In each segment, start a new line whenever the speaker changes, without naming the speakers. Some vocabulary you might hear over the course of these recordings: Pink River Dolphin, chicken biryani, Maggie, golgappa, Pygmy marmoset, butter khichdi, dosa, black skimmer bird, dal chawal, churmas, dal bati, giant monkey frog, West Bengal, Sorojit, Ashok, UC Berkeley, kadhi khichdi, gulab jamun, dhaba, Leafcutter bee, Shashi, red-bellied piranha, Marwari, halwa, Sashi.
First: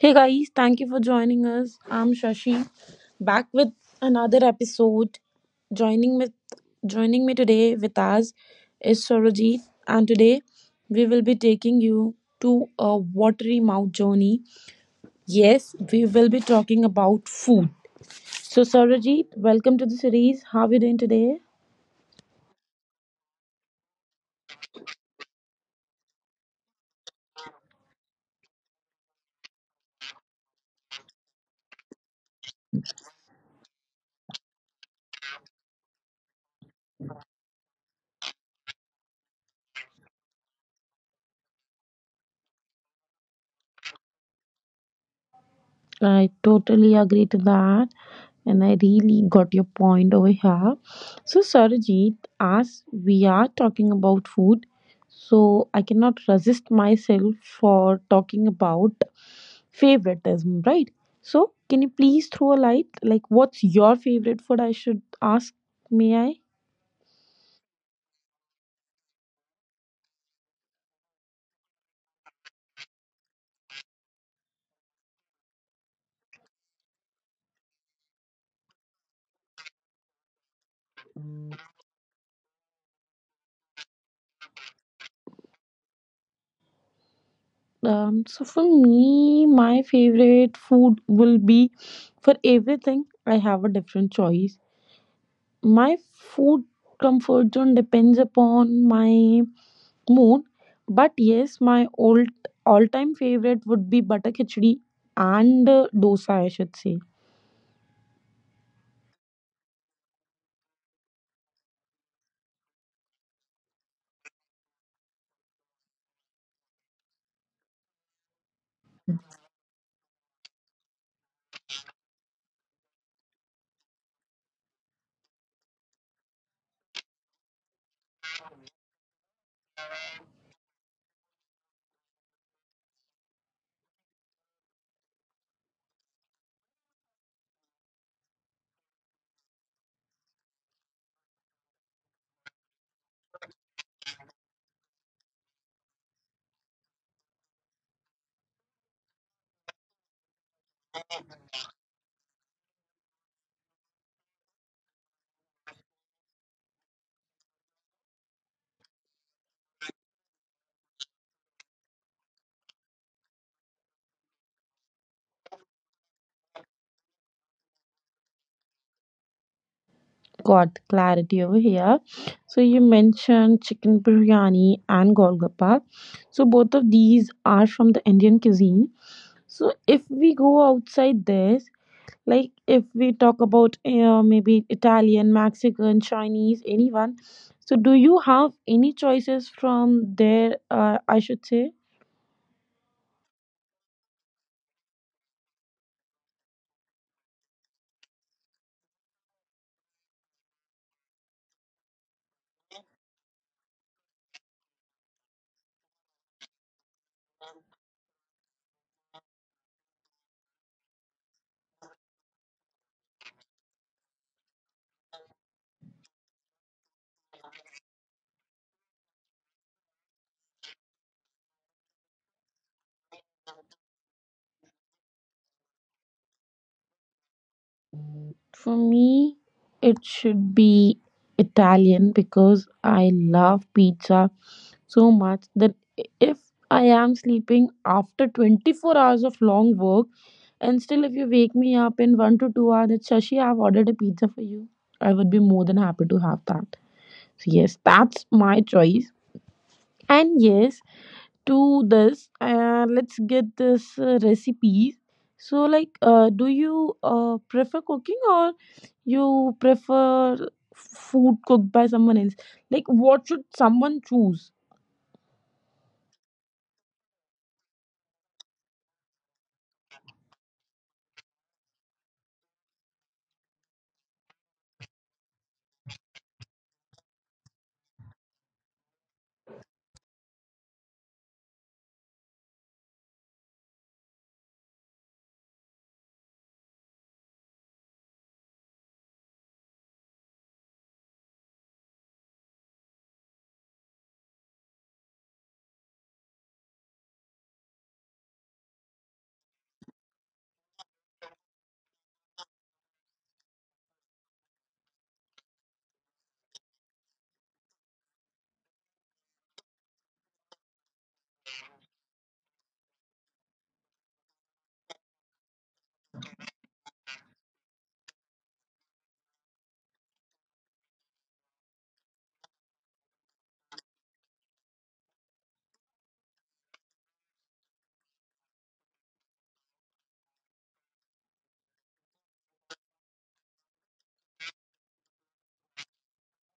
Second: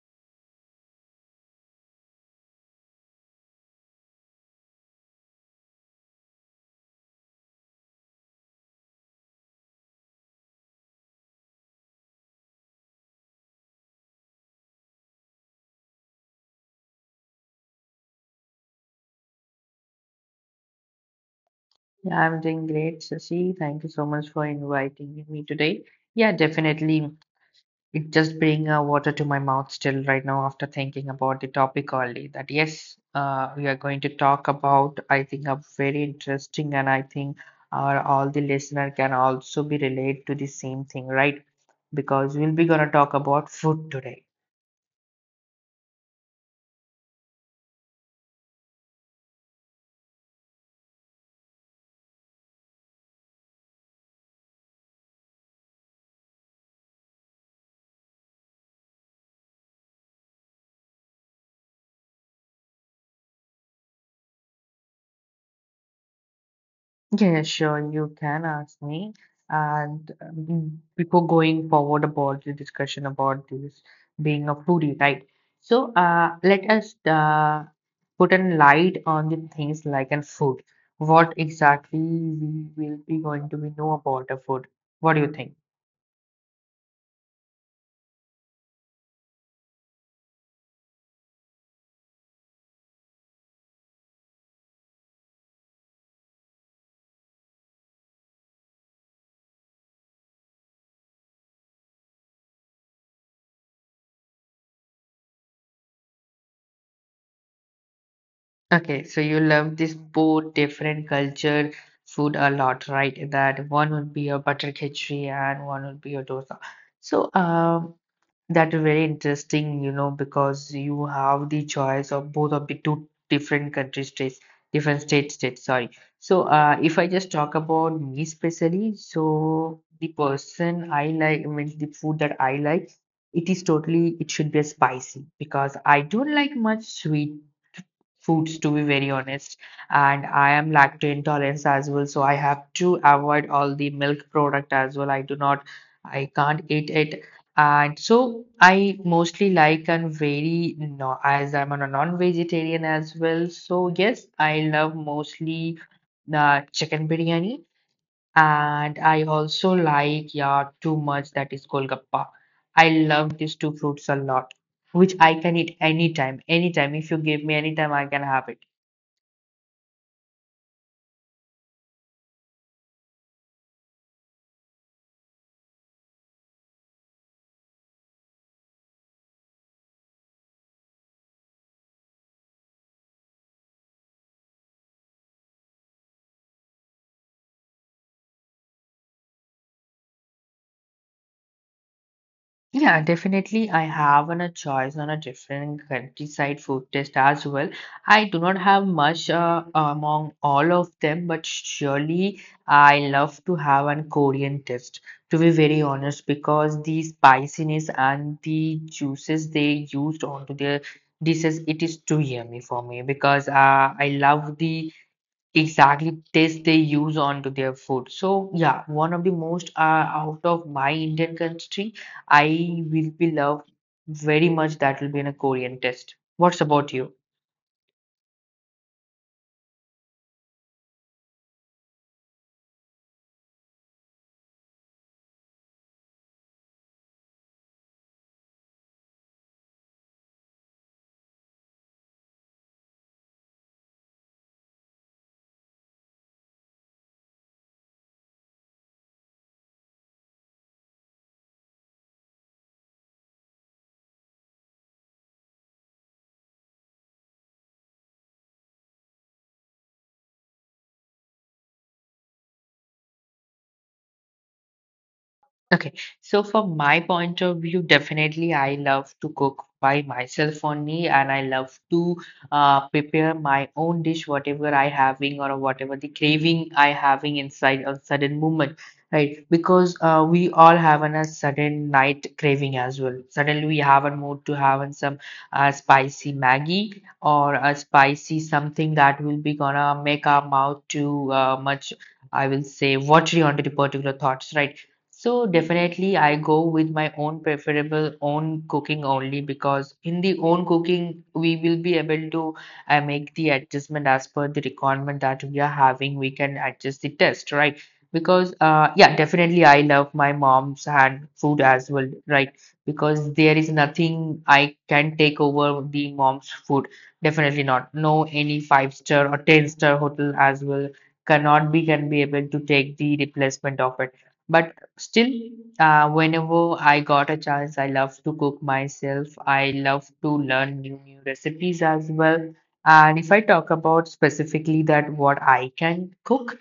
Hey guys, thank you for joining us. I'm Shashi, back with another episode. Joining with joining me today with us is Sorojit, and today we will be taking you to a watery mouth journey. Yes, we will be talking about food. So Sorojit, welcome to the series. How are you doing today?
Yeah, I'm doing great, Sashi. Thank you so much for inviting me today. Yeah, definitely. It just bring water to my mouth still right now after thinking about the topic only. That yes, we are going to talk about. I think a very interesting, and I think our all the listener can also be relate to the same thing, right? Because we'll be gonna talk about food today.
I totally agree to that. And I really got your point over here. So, Sarojit, as we are talking about food, so I cannot resist myself for talking about favoritism, right? So, can you please throw a light? Like, what's your favorite food? I should ask, may I?
Yeah, sure, you can ask me. And before going forward about the discussion about this being a foodie, right? So, let us put a light on the things like an food. What exactly we will be going to be know about the food? What do you think?
So for me, my favorite food will be for everything. I have a different choice. My food comfort zone depends upon my mood, but yes, my old all-time favorite would be butter khichdi and dosa, I should say.
Okay, so you love this both different culture food a lot, right? That one would be a butter khichdi and one would be a dosa. So, that is very interesting, you know, because you have the choice of both of the two different country states, different state states, sorry. So, if I just talk about me specially, so the person I like, I mean, the food that I like, it is totally, it should be spicy because I don't like much sweet foods, to be very honest, and I am lactose intolerant as well, so I have to avoid all the milk product as well. I do not i can't eat it, and so I mostly like and very no, as I'm a non-vegetarian as well, so yes, I love mostly the chicken biryani, and I also like yeah too much that is golgappa. I love these two fruits a lot, which I can eat anytime, anytime. If you give me anytime, I can have it.
Got clarity over here. So you mentioned chicken biryani and golgappa. So both of these are from the Indian cuisine. So if we go outside this, like if we talk about maybe Italian, Mexican, Chinese, anyone, so do you have any choices from there, I should say?
Yeah, definitely. I have on a choice on a different countryside food test as well. I do not have much among all of them, but surely I love to have an Korean test, to be very honest, because the spiciness and the juices they used onto their dishes, it is too yummy for me because I love the exactly taste they use onto their food. So yeah, one of the most, out of my Indian country, I will be love very much, that will be in a Korean test. What's about you?
For me, it should be Italian because I love pizza so much that if I am sleeping after 24 hours of long work and still if you wake me up in 1 to 2 hours that Shashi, I've ordered a pizza for you, I would be more than happy to have that. So yes, that's my choice. And yes, to this, let's get this recipe. So, like, do you prefer cooking or you prefer food cooked by someone else? Like, what should someone choose?
Okay, so from my point of view, definitely I love to cook by myself only, and I love to prepare my own dish, whatever I having or whatever the craving I having inside a sudden moment, right? Because we all have an, a sudden night craving as well. Suddenly we have a mood to have an some spicy Maggie or a spicy something that will be gonna make our mouth too much, I will say, watery onto the particular thoughts, right? So definitely I go with my own preferable own cooking only, because in the own cooking we will be able to make the adjustment as per the requirement that we are having. We can adjust the test, right? Because yeah, definitely I love my mom's hand food as well, right? Because there is nothing I can take over the mom's food. Definitely not. No any 5 star or 10 star hotel as well cannot be can be able to take the replacement of it. But still, whenever I got a chance, I love to cook myself. I love to learn new recipes as well. And if I talk about specifically that what I can cook,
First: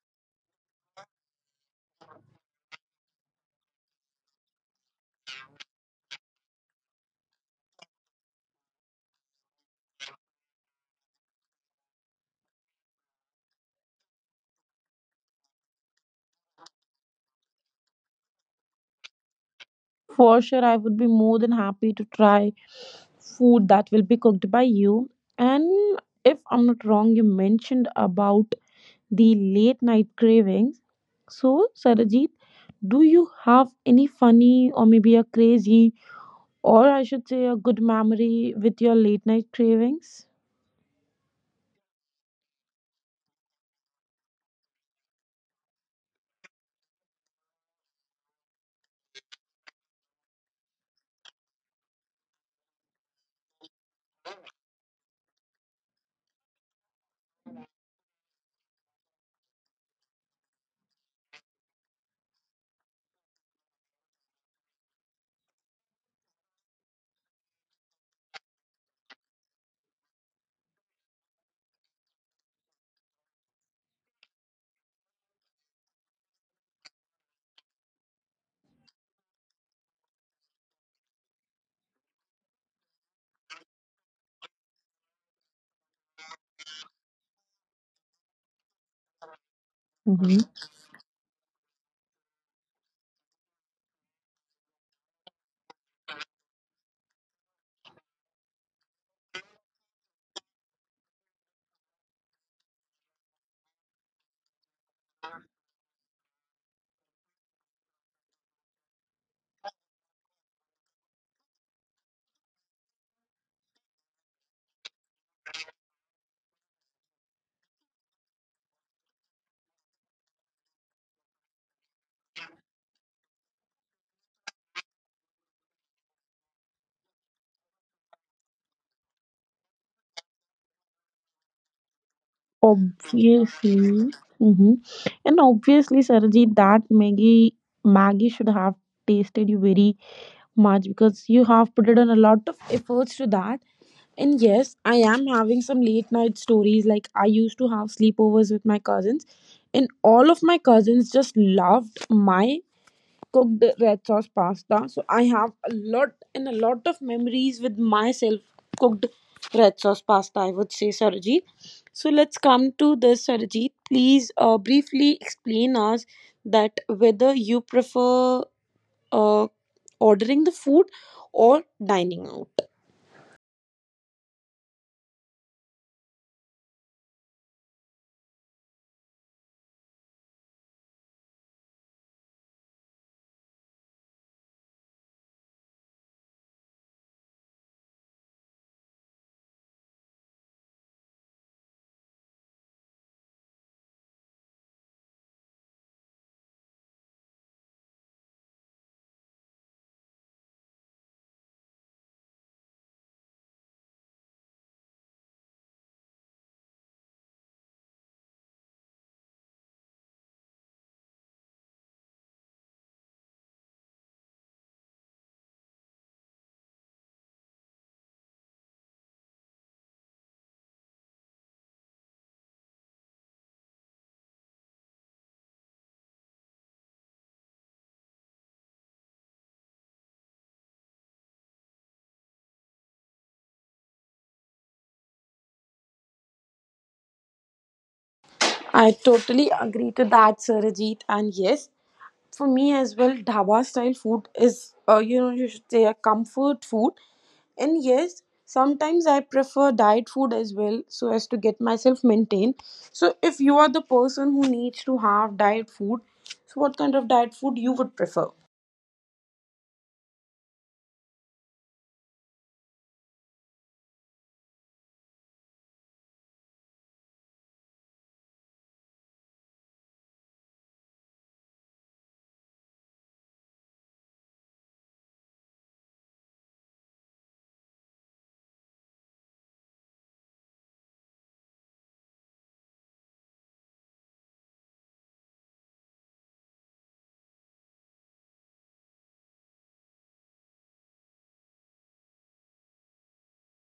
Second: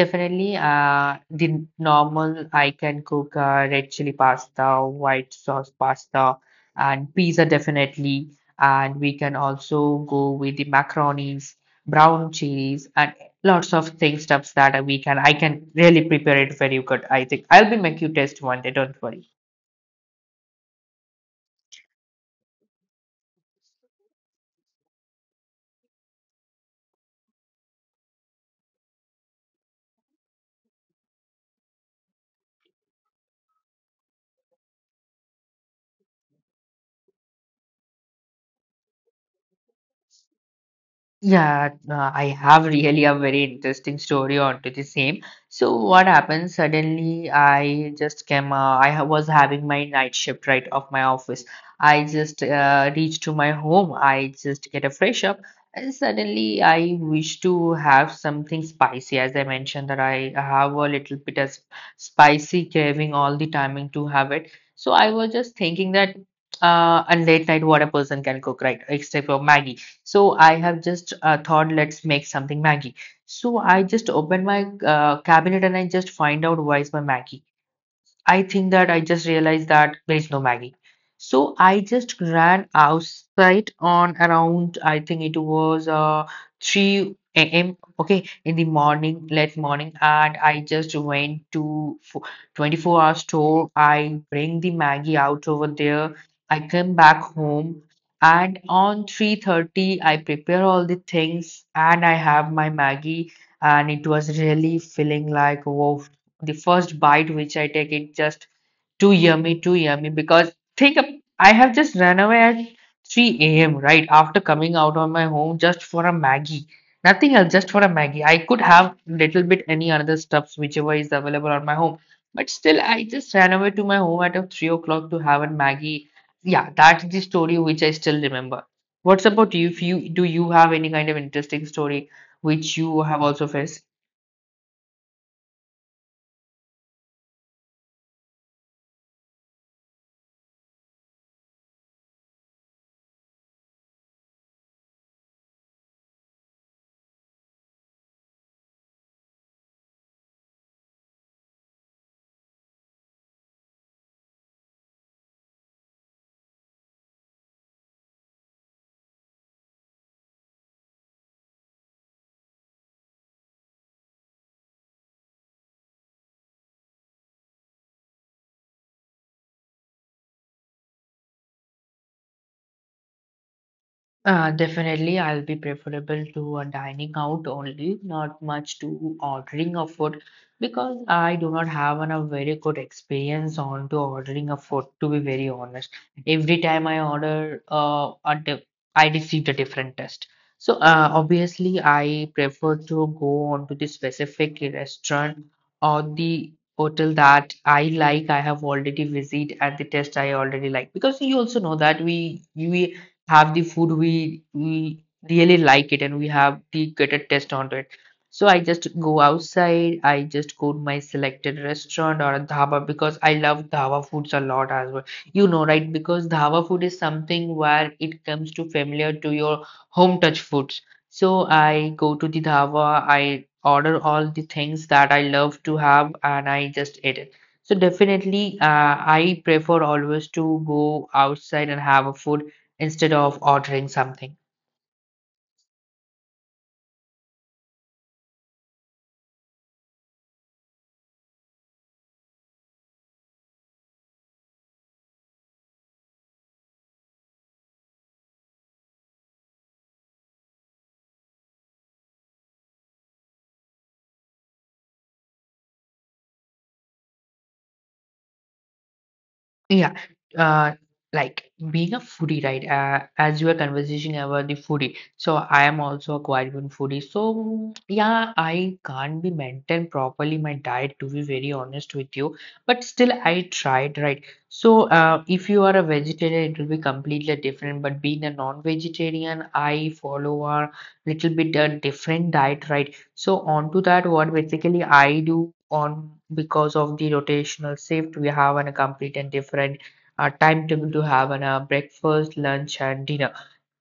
definitely the normal I can cook red chili pasta, white sauce pasta, and pizza definitely. And we can also go with the macaronis, brown cheese, and lots of things stuffs that we can I can really prepare it very good. I think I'll be make you taste one day. Don't worry.
For sure, I would be more than happy to try food that will be cooked by you. And if I'm not wrong, you mentioned about the late night cravings. So, Sarajit, do you have any funny or maybe a crazy, or I should say a good memory with your late night cravings?
Yeah, I have really a very interesting story onto the same. So what happened suddenly, I just came, was having my night shift right of my office. I just reached to my home. I just get a fresh up and suddenly I wish to have something spicy. As I mentioned that I have a little bit of spicy craving all the timing to have it. So I was just thinking that on late night what a person can cook, right? Except for Maggie. So I have just thought, let's make something Maggie. So I just opened my cabinet and I just find out why is my Maggie. I think that I just realized that there is no Maggie. So I just ran outside on around, I think it was 3 a.m. Okay, in the morning, late morning, and
hmm
I just went to 24-hour store. I bring the Maggie out over there. I come back home, and on 3:30, I prepare all the things, and I have my Maggie, and it was really feeling like, wow, the first bite which I take, it just too yummy, too yummy. Because think, of- I have just run away at 3 a.m. right after coming out of my home just for a Maggie. Nothing else, just for a Maggie. I could have little bit any other stuffs whichever is available on my home, but still I just ran away to my home at a 3 o'clock to have a Maggie. Yeah, that's the story which I still remember. What's about you? If you do you have any kind of interesting story which you have also faced?
Obviously. hmm And obviously, Sarajit, that Maggie should have tasted you very much because you have put in a lot of efforts to that. And yes, I am having some late night stories. Like I used to have sleepovers with my cousins, and all of my cousins just loved my cooked red sauce pasta. So I have a lot and a lot of memories with myself cooked red sauce pasta, I would say, Sarojit. So let's come to this, Sarojit. Please briefly explain us that whether you prefer uh, ordering the food or dining out.
Definitely, I'll be preferable to a dining out only, not much to ordering a food, because I do not have an, a very good experience on to ordering a food, to be very honest. Every time I order, a di I received a different test. So, obviously, I prefer to go on to the specific restaurant or the hotel that I like. I have already visited and the test I already like, because you also know that we have the food we really like it and we have the greater taste on it. So I just go outside, I just go to my selected restaurant or a dhaba, because I love dhaba foods a lot as well. You know, right? Because dhaba food is something where it comes to familiar to your home touch foods. So I go to the dhaba, I order all the things that I love to have and I just eat it. So definitely, I prefer always to go outside and have a food instead of ordering something.
I totally agree to that, Sarojit. And yes, for me as well, dhaba style food is, you know, you should say a comfort food. And yes, sometimes I prefer diet food as well so as to get myself maintained. So if you are the person who needs to have diet food, so what kind of diet food you would prefer?
Yeah, uh, like being a foodie, right? As you were conversation about the foodie, so I am also a quite good foodie. So yeah, I can't be maintain properly my diet, to be very honest with you, but still I tried, right? So if you are a vegetarian, it will be completely different. But being a non-vegetarian, I follow a little bit a different diet, right? So onto that, what basically I do on because of the rotational shift, we have an a complete and different timetable to have an breakfast, lunch, and dinner.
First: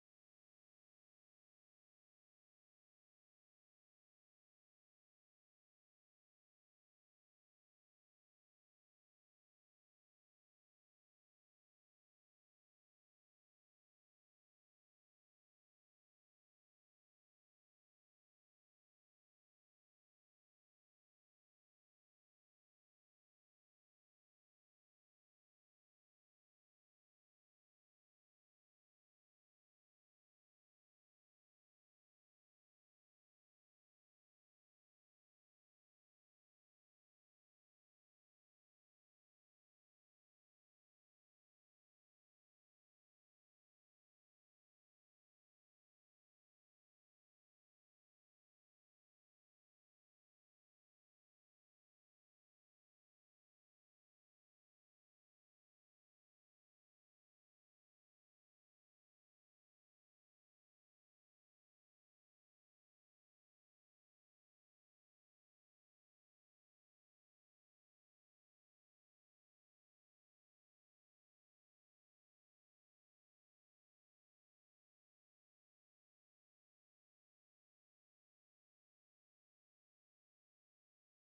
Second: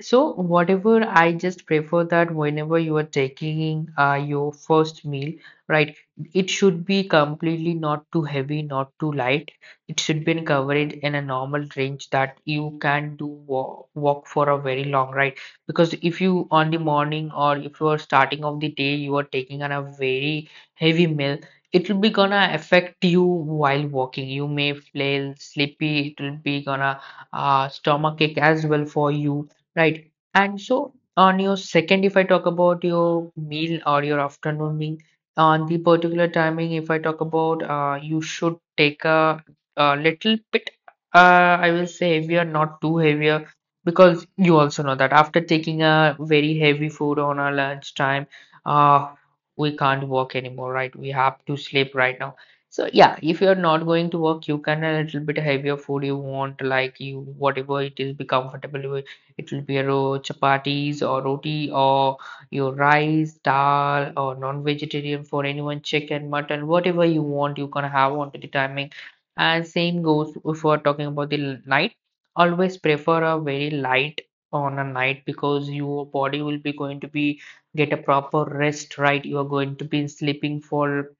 So whatever, I just prefer that whenever you are taking your first meal, right, it should be completely not too heavy, not too light. It should be covered in a normal range that you can do walk, walk for a very long right. Because if you on the morning or if you are starting of the day, you are taking on a very heavy meal, it will be gonna affect you while walking. You may feel sleepy. It will be gonna stomach ache as well for you. Right. And so on your second, if I talk about your meal or your afternoon meal, on the particular timing, if I talk about you should take a little bit, uh, I will say heavier, not too heavier, because you also know that after taking a very heavy food on our lunch time, uh, we can't work anymore, right? We have to sleep right now. So yeah, if you're not going to work, you can a little bit heavier food you want, like you whatever it is, be comfortable with. It will be your chapatis or roti or your rice, dal or non-vegetarian for anyone, chicken, mutton, whatever you want, you can have on the timing. And same goes if we're talking about the night. Always prefer a very light on a night because your body will be going to be get a proper rest, right? You are going to be sleeping for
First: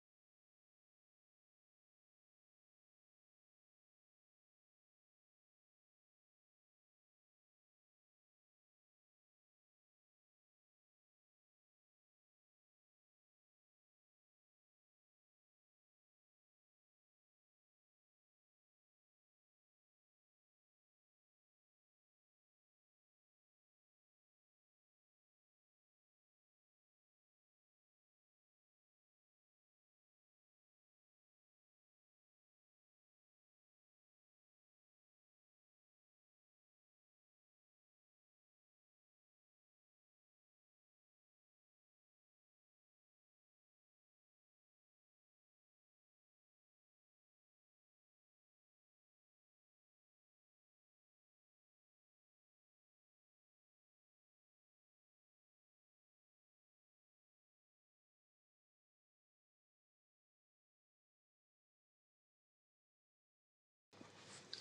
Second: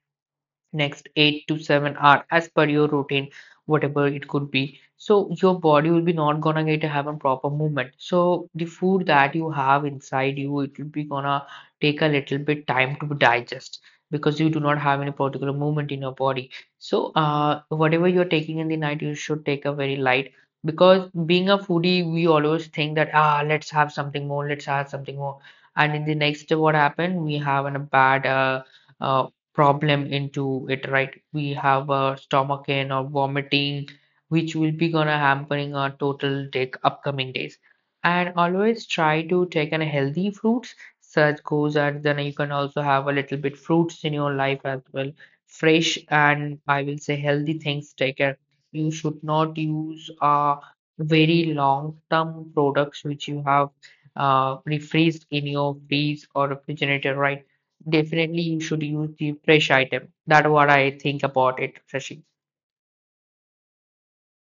next 8 to 7 hour as per your routine, whatever it could be. So your body will be not gonna get to have a proper movement, so the food that you have inside you, it will be gonna take a little bit time to digest because you do not have any particular movement in your body. So whatever you're taking in the night, you should take a very light because being a foodie we always think that, ah, let's have something more, let's have something more. And in the next what happened, we have a bad uh, problem into it, right? We have a stomach ache or vomiting, which will be gonna hampering our total take upcoming days. And always try to take an healthy fruits, such goes as then you can also have a little bit fruits in your life as well. Fresh and I will say healthy things, take care. You should not use very long term products which you have refreezed in your freeze or refrigerator, right? Definitely, you should use the fresh item. That's what I think about it, Shashi.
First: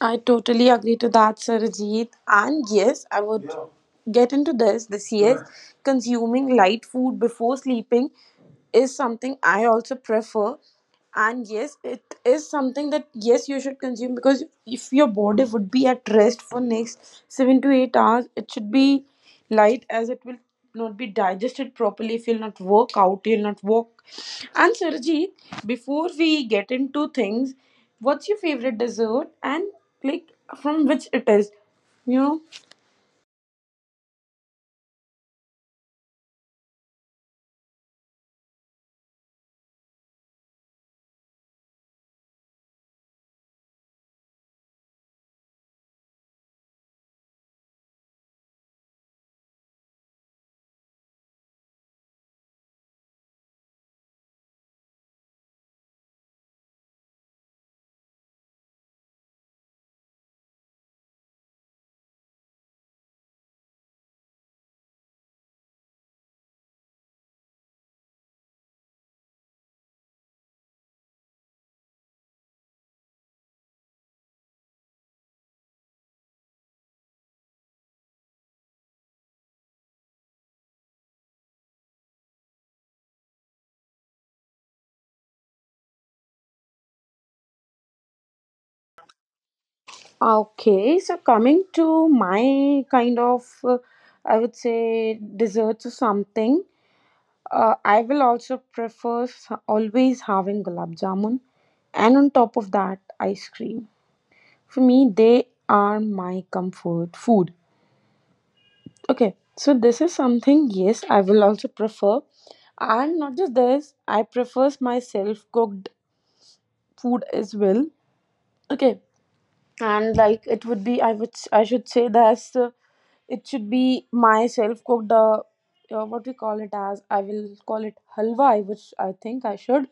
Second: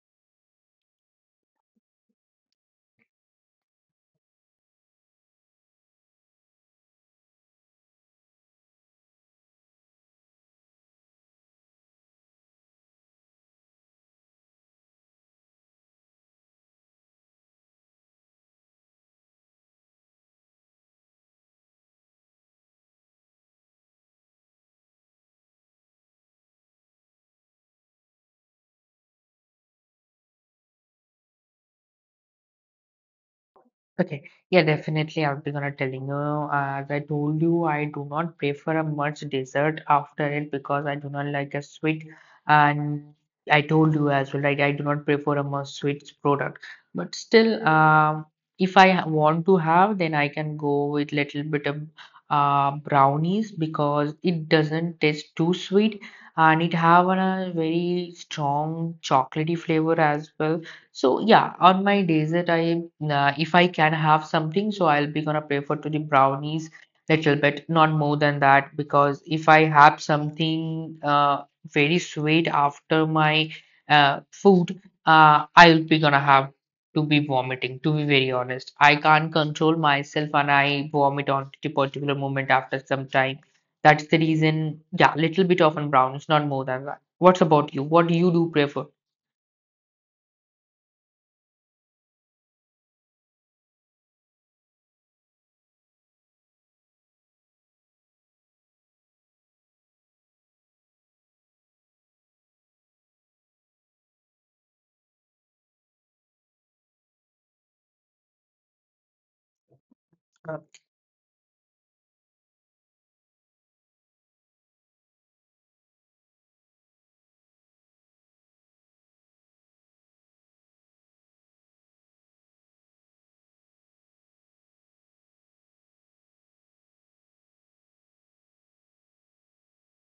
I totally agree to that, Sarajit. And yes, I would, yeah, get into this year. Right. Consuming light food before sleeping is something I also prefer, and yes, it is something that yes, you should consume, because if your body would be at rest for next 7 to 8 hours, it should be light, as it will not be digested properly if you'll not work out, you'll not walk. And Sarji, before we get into things, what's your favorite dessert, and like from which it is, you know?
Okay, yeah, definitely. I'll be gonna telling you. As I told you, I do not prefer a much dessert after it because I do not like a sweet. And I told you as well, like I do not prefer a much sweet product. But still, if I ha- want to have, then I can go with little bit of brownies because it doesn't taste too sweet and it have a very strong chocolatey flavor as well. So yeah, on my days that if I can have something, so I'll be gonna prefer to the brownies little bit, not more than that, because if I have something very sweet after my food, I'll be gonna have to be vomiting. To be very honest, I can't control myself and I vomit on the particular moment after some time. That's the reason. Yeah, little bit of on brownies, not more than that. What's about you? What do you do prefer?
Okay, so coming to my kind of I would say desserts or something. I will also prefer always having gulab jamun, and on top of that, ice cream. For me, they are my comfort food. Okay, so this is something, yes, I will also prefer. And not just this, I prefer my self cooked food as well. Okay, and like it would be, I would, I should say that, it should be my self cooked what we call it as, I will call it halwa, I which I think I should.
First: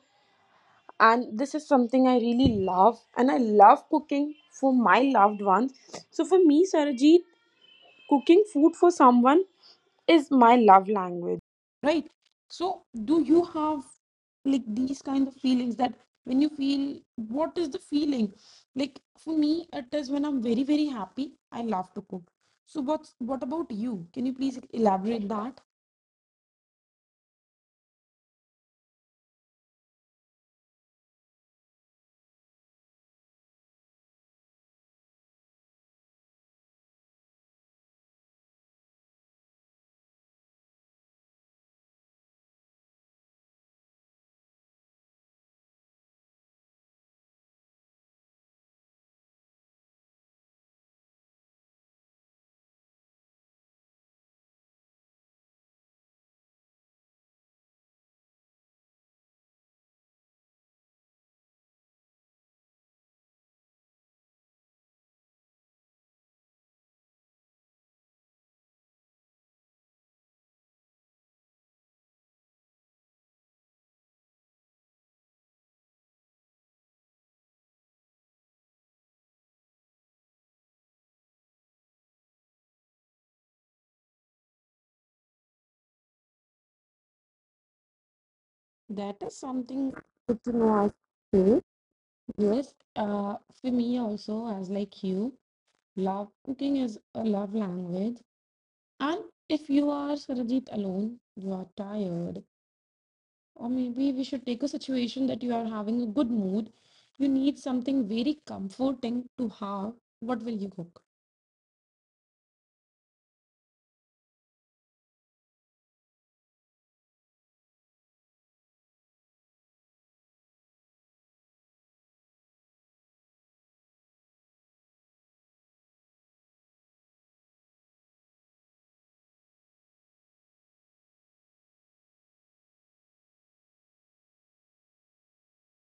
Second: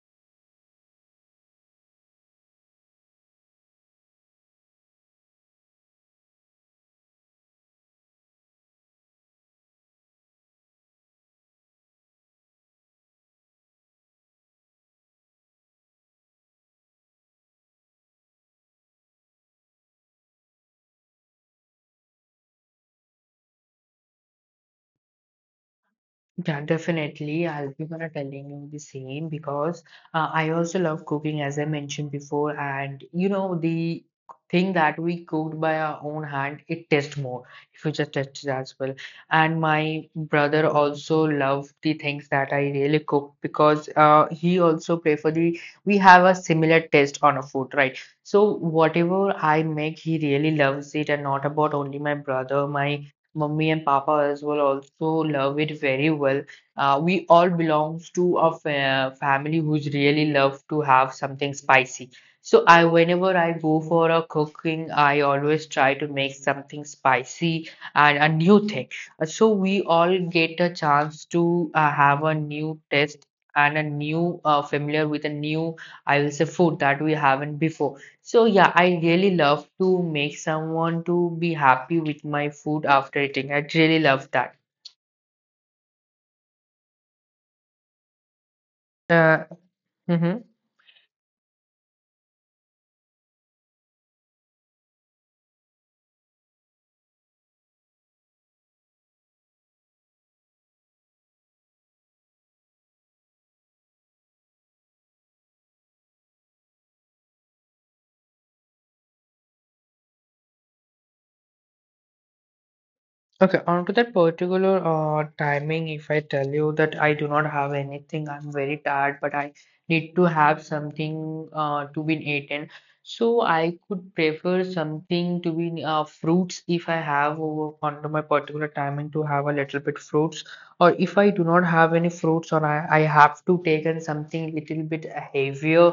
And this is something I really love, and I love cooking for my loved ones. So for me, Sarajit, cooking food for someone is my love language. Right. So, do you have like these kind of feelings that when you feel, what is the feeling? Like for me, it is when I'm very, very happy, I love to cook. So, what about you? Can you please elaborate that?
Yeah, definitely. I'll be gonna telling you the same because I also love cooking, as I mentioned before. And you know, the thing that we cooked by our own hand, it tastes more if you just touch it as well. And my brother also loved the things that I really cook because he also prefer the we have a similar taste on a food, right? So whatever I make, he really loves it, and not about only my brother, my Mummy and Papa as well also love it very well. We all belongs to a family who's really love to have something spicy. So I, whenever I go for a cooking, I always try to make something spicy and a new thing. So we all get a chance to have a new taste and a new familiar with a new, I will say, food that we haven't before. So yeah, I really love to make someone to be happy with my food after eating. I really love that.
That is
Uh,
something
mhm.
good to know, I feel. Yes. For me also, as like you, love cooking is a love language. And if you are Sarajit alone, you are tired, or maybe we should take a situation that mood, you need a comforting to have, what to cook?
Okay, on to that particular timing, if I tell you that I do not have anything, I'm very tired, but I need to have something to be eaten. So I could prefer something to be, fruits if I have over onto my particular timing to have a little bit fruits, or if I do not have any fruits, or I have to take in something little bit heavier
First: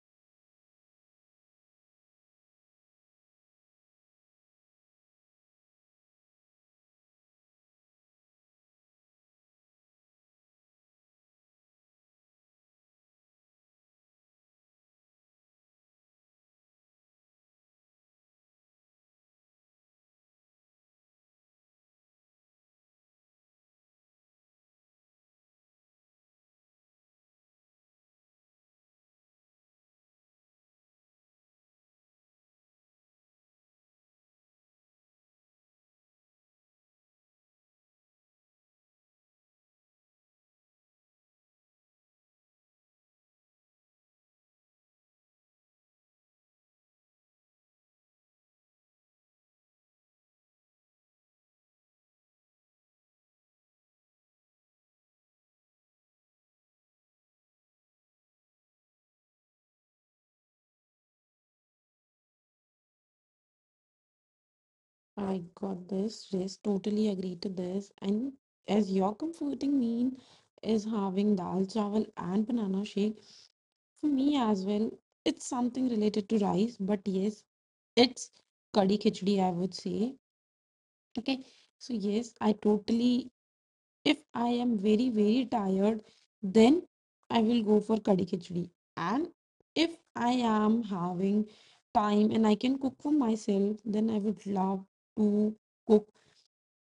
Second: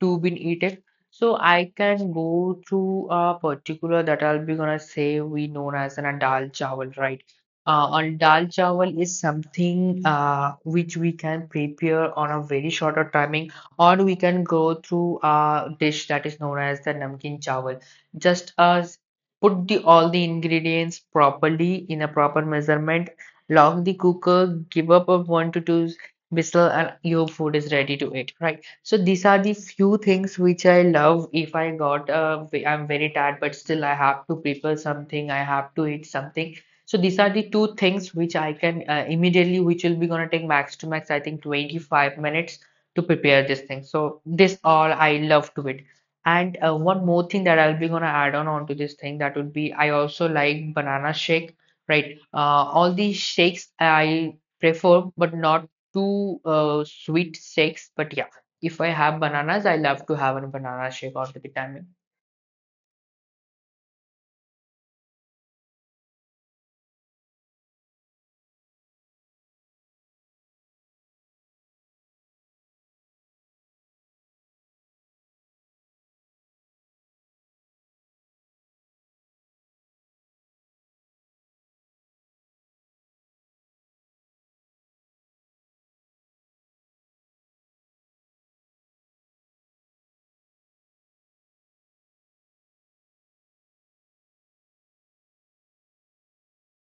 to be eaten. So I can go to a particular that I'll be gonna say we known as an a dal chawal, right? And dal chawal is something which we can prepare on a very shorter timing, or we can go through a dish that is known as the namkeen chawal. Just as put the all the ingredients properly in a proper measurement, lock the cooker, give up a one to two whistle, and your food is ready to eat, right? So these are the few things which I love. If I got, I'm very tired, but still I have to prepare something. I have to eat something. So these are the two things which I can immediately, which will be gonna take max to max, I think 25 minutes to prepare this thing. So this all I love to it. And one more thing that I'll be gonna add on onto this thing that would be I also like banana shake, right? All these shakes I prefer, but not too sweet shakes. But yeah. If I have bananas, I love to have a banana shake all the time.
I got this, yes, totally agree to this. And as your comforting meal is having dal chawal and banana shake, for me as well, it's something related to rice, but yes, it's kadhi khichdi, I would say. Okay, so yes, I totally, if I am very, very tired, then I will go for Kadi Khichdi. And if I am having time and I can cook for myself, then I would love to cook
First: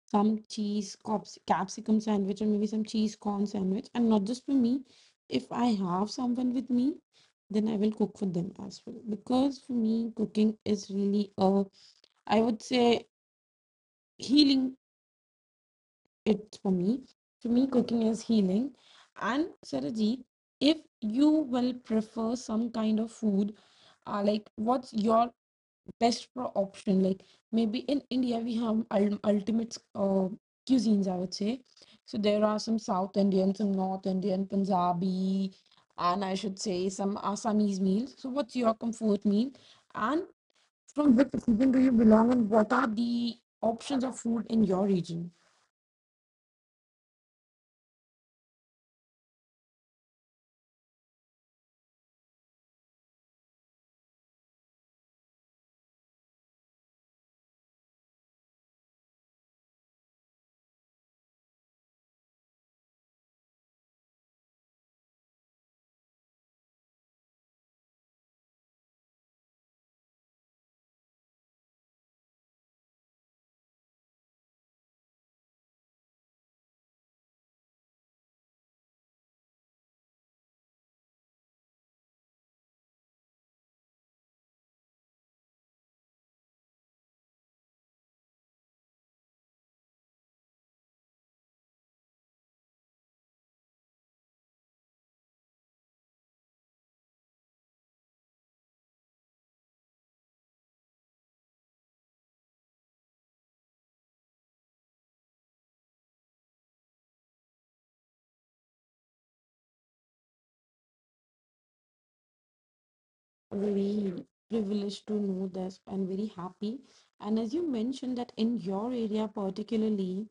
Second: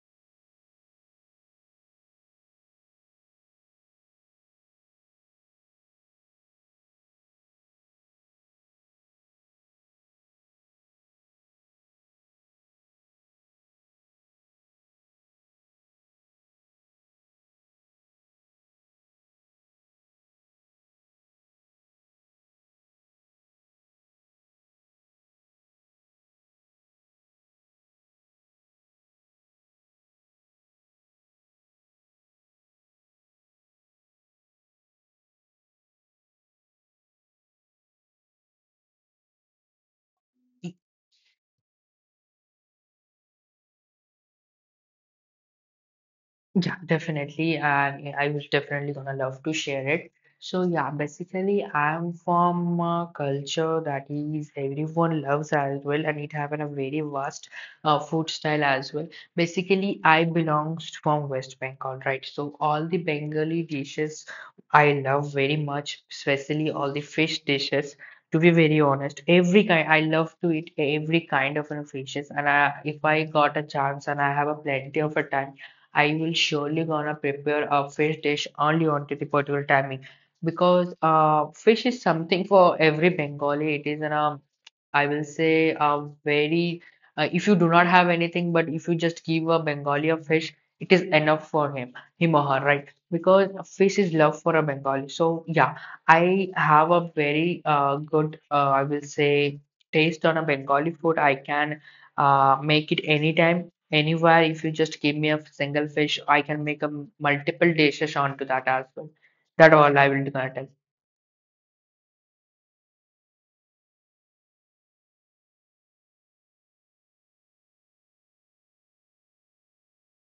some capsicum sandwich or maybe some cheese corn sandwich. And not just for me, if I have someone with me, then I will cook for them as well. Because for me, cooking is really a, I would say, healing it for me. To me, cooking is healing. And Sarahji, if you will prefer some kind of food, like what's your best option? Like maybe in India we have ultimate cuisines, I would say. So there are some South Indian, some North Indian, Punjabi, and I should say some Assamese meals. So what's your comfort meal? And from which region do you belong, and what are the options of food in your region?
Yeah, definitely. And I was definitely gonna love to share it. So yeah, basically I'm from a culture that is everyone loves as well, and it have a very vast food style as well. Basically, I belongs from West Bengal, right? So all the Bengali dishes I love very much, especially all the fish dishes. To be very honest, every kind I love to eat every kind of, you know, fishes, and I, if I got a chance and I have a plenty of a time. I will surely gonna prepare a fish dish only onto the particular timing because fish is something for every Bengali. It is an I will say very if you do not have anything, but if you just give a Bengali a fish, it is enough for him, him or her, right? Because a fish is love for a Bengali. So yeah, I have a very good, I will say, taste on a Bengali food. I can make it anytime, anywhere. If you just give me a single fish, I can make a multiple dishes onto that as well. That all I will gonna tell.
Very privileged to know this, and very happy. And as you mentioned that in your area particularly,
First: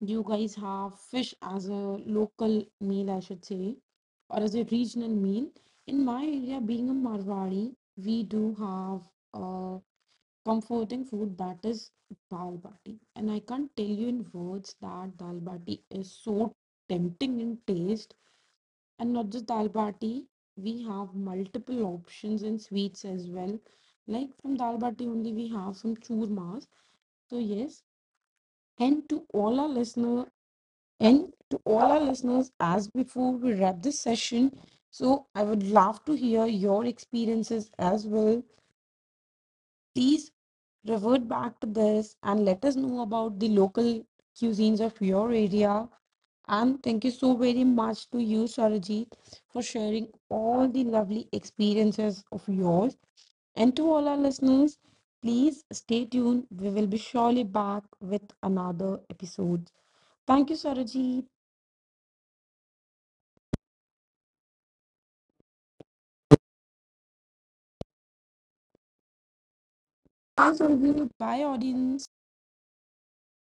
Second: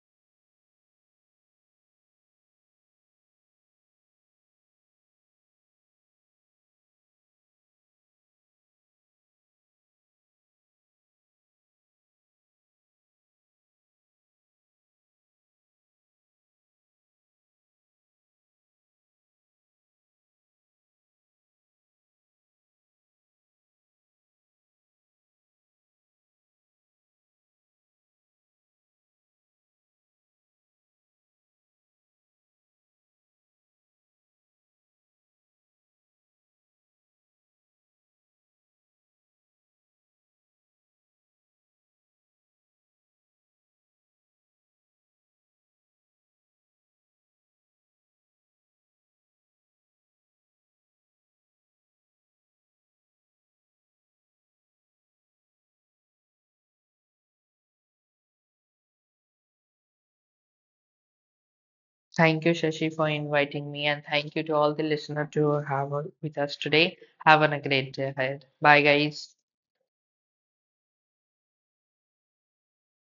you guys have fish as a local meal, I should say, or as a regional meal. In my area, being a Marwari, we do have a comforting food that is dal bati. And I can't tell you in words that dal bati is so tempting in taste. And not just dal bati, we have multiple options in sweets as well. Like from dal bati only, we have some churmas. So yes, and to all our listeners, as before we wrap this session, so I would love to hear your experiences as well. Please revert back to this and let us know about the local cuisines of your area. And thank you so very much to you, Sarojit, for sharing all the lovely experiences of yours. And to all our listeners, please stay tuned. We will be surely back with another episode. Thank you, Sarojit.
Thank you, Shashi, for inviting me, and thank you to all the listeners to have with us today. Have a great day ahead. Bye, guys.
Bye, Sarojit. Bye, audience.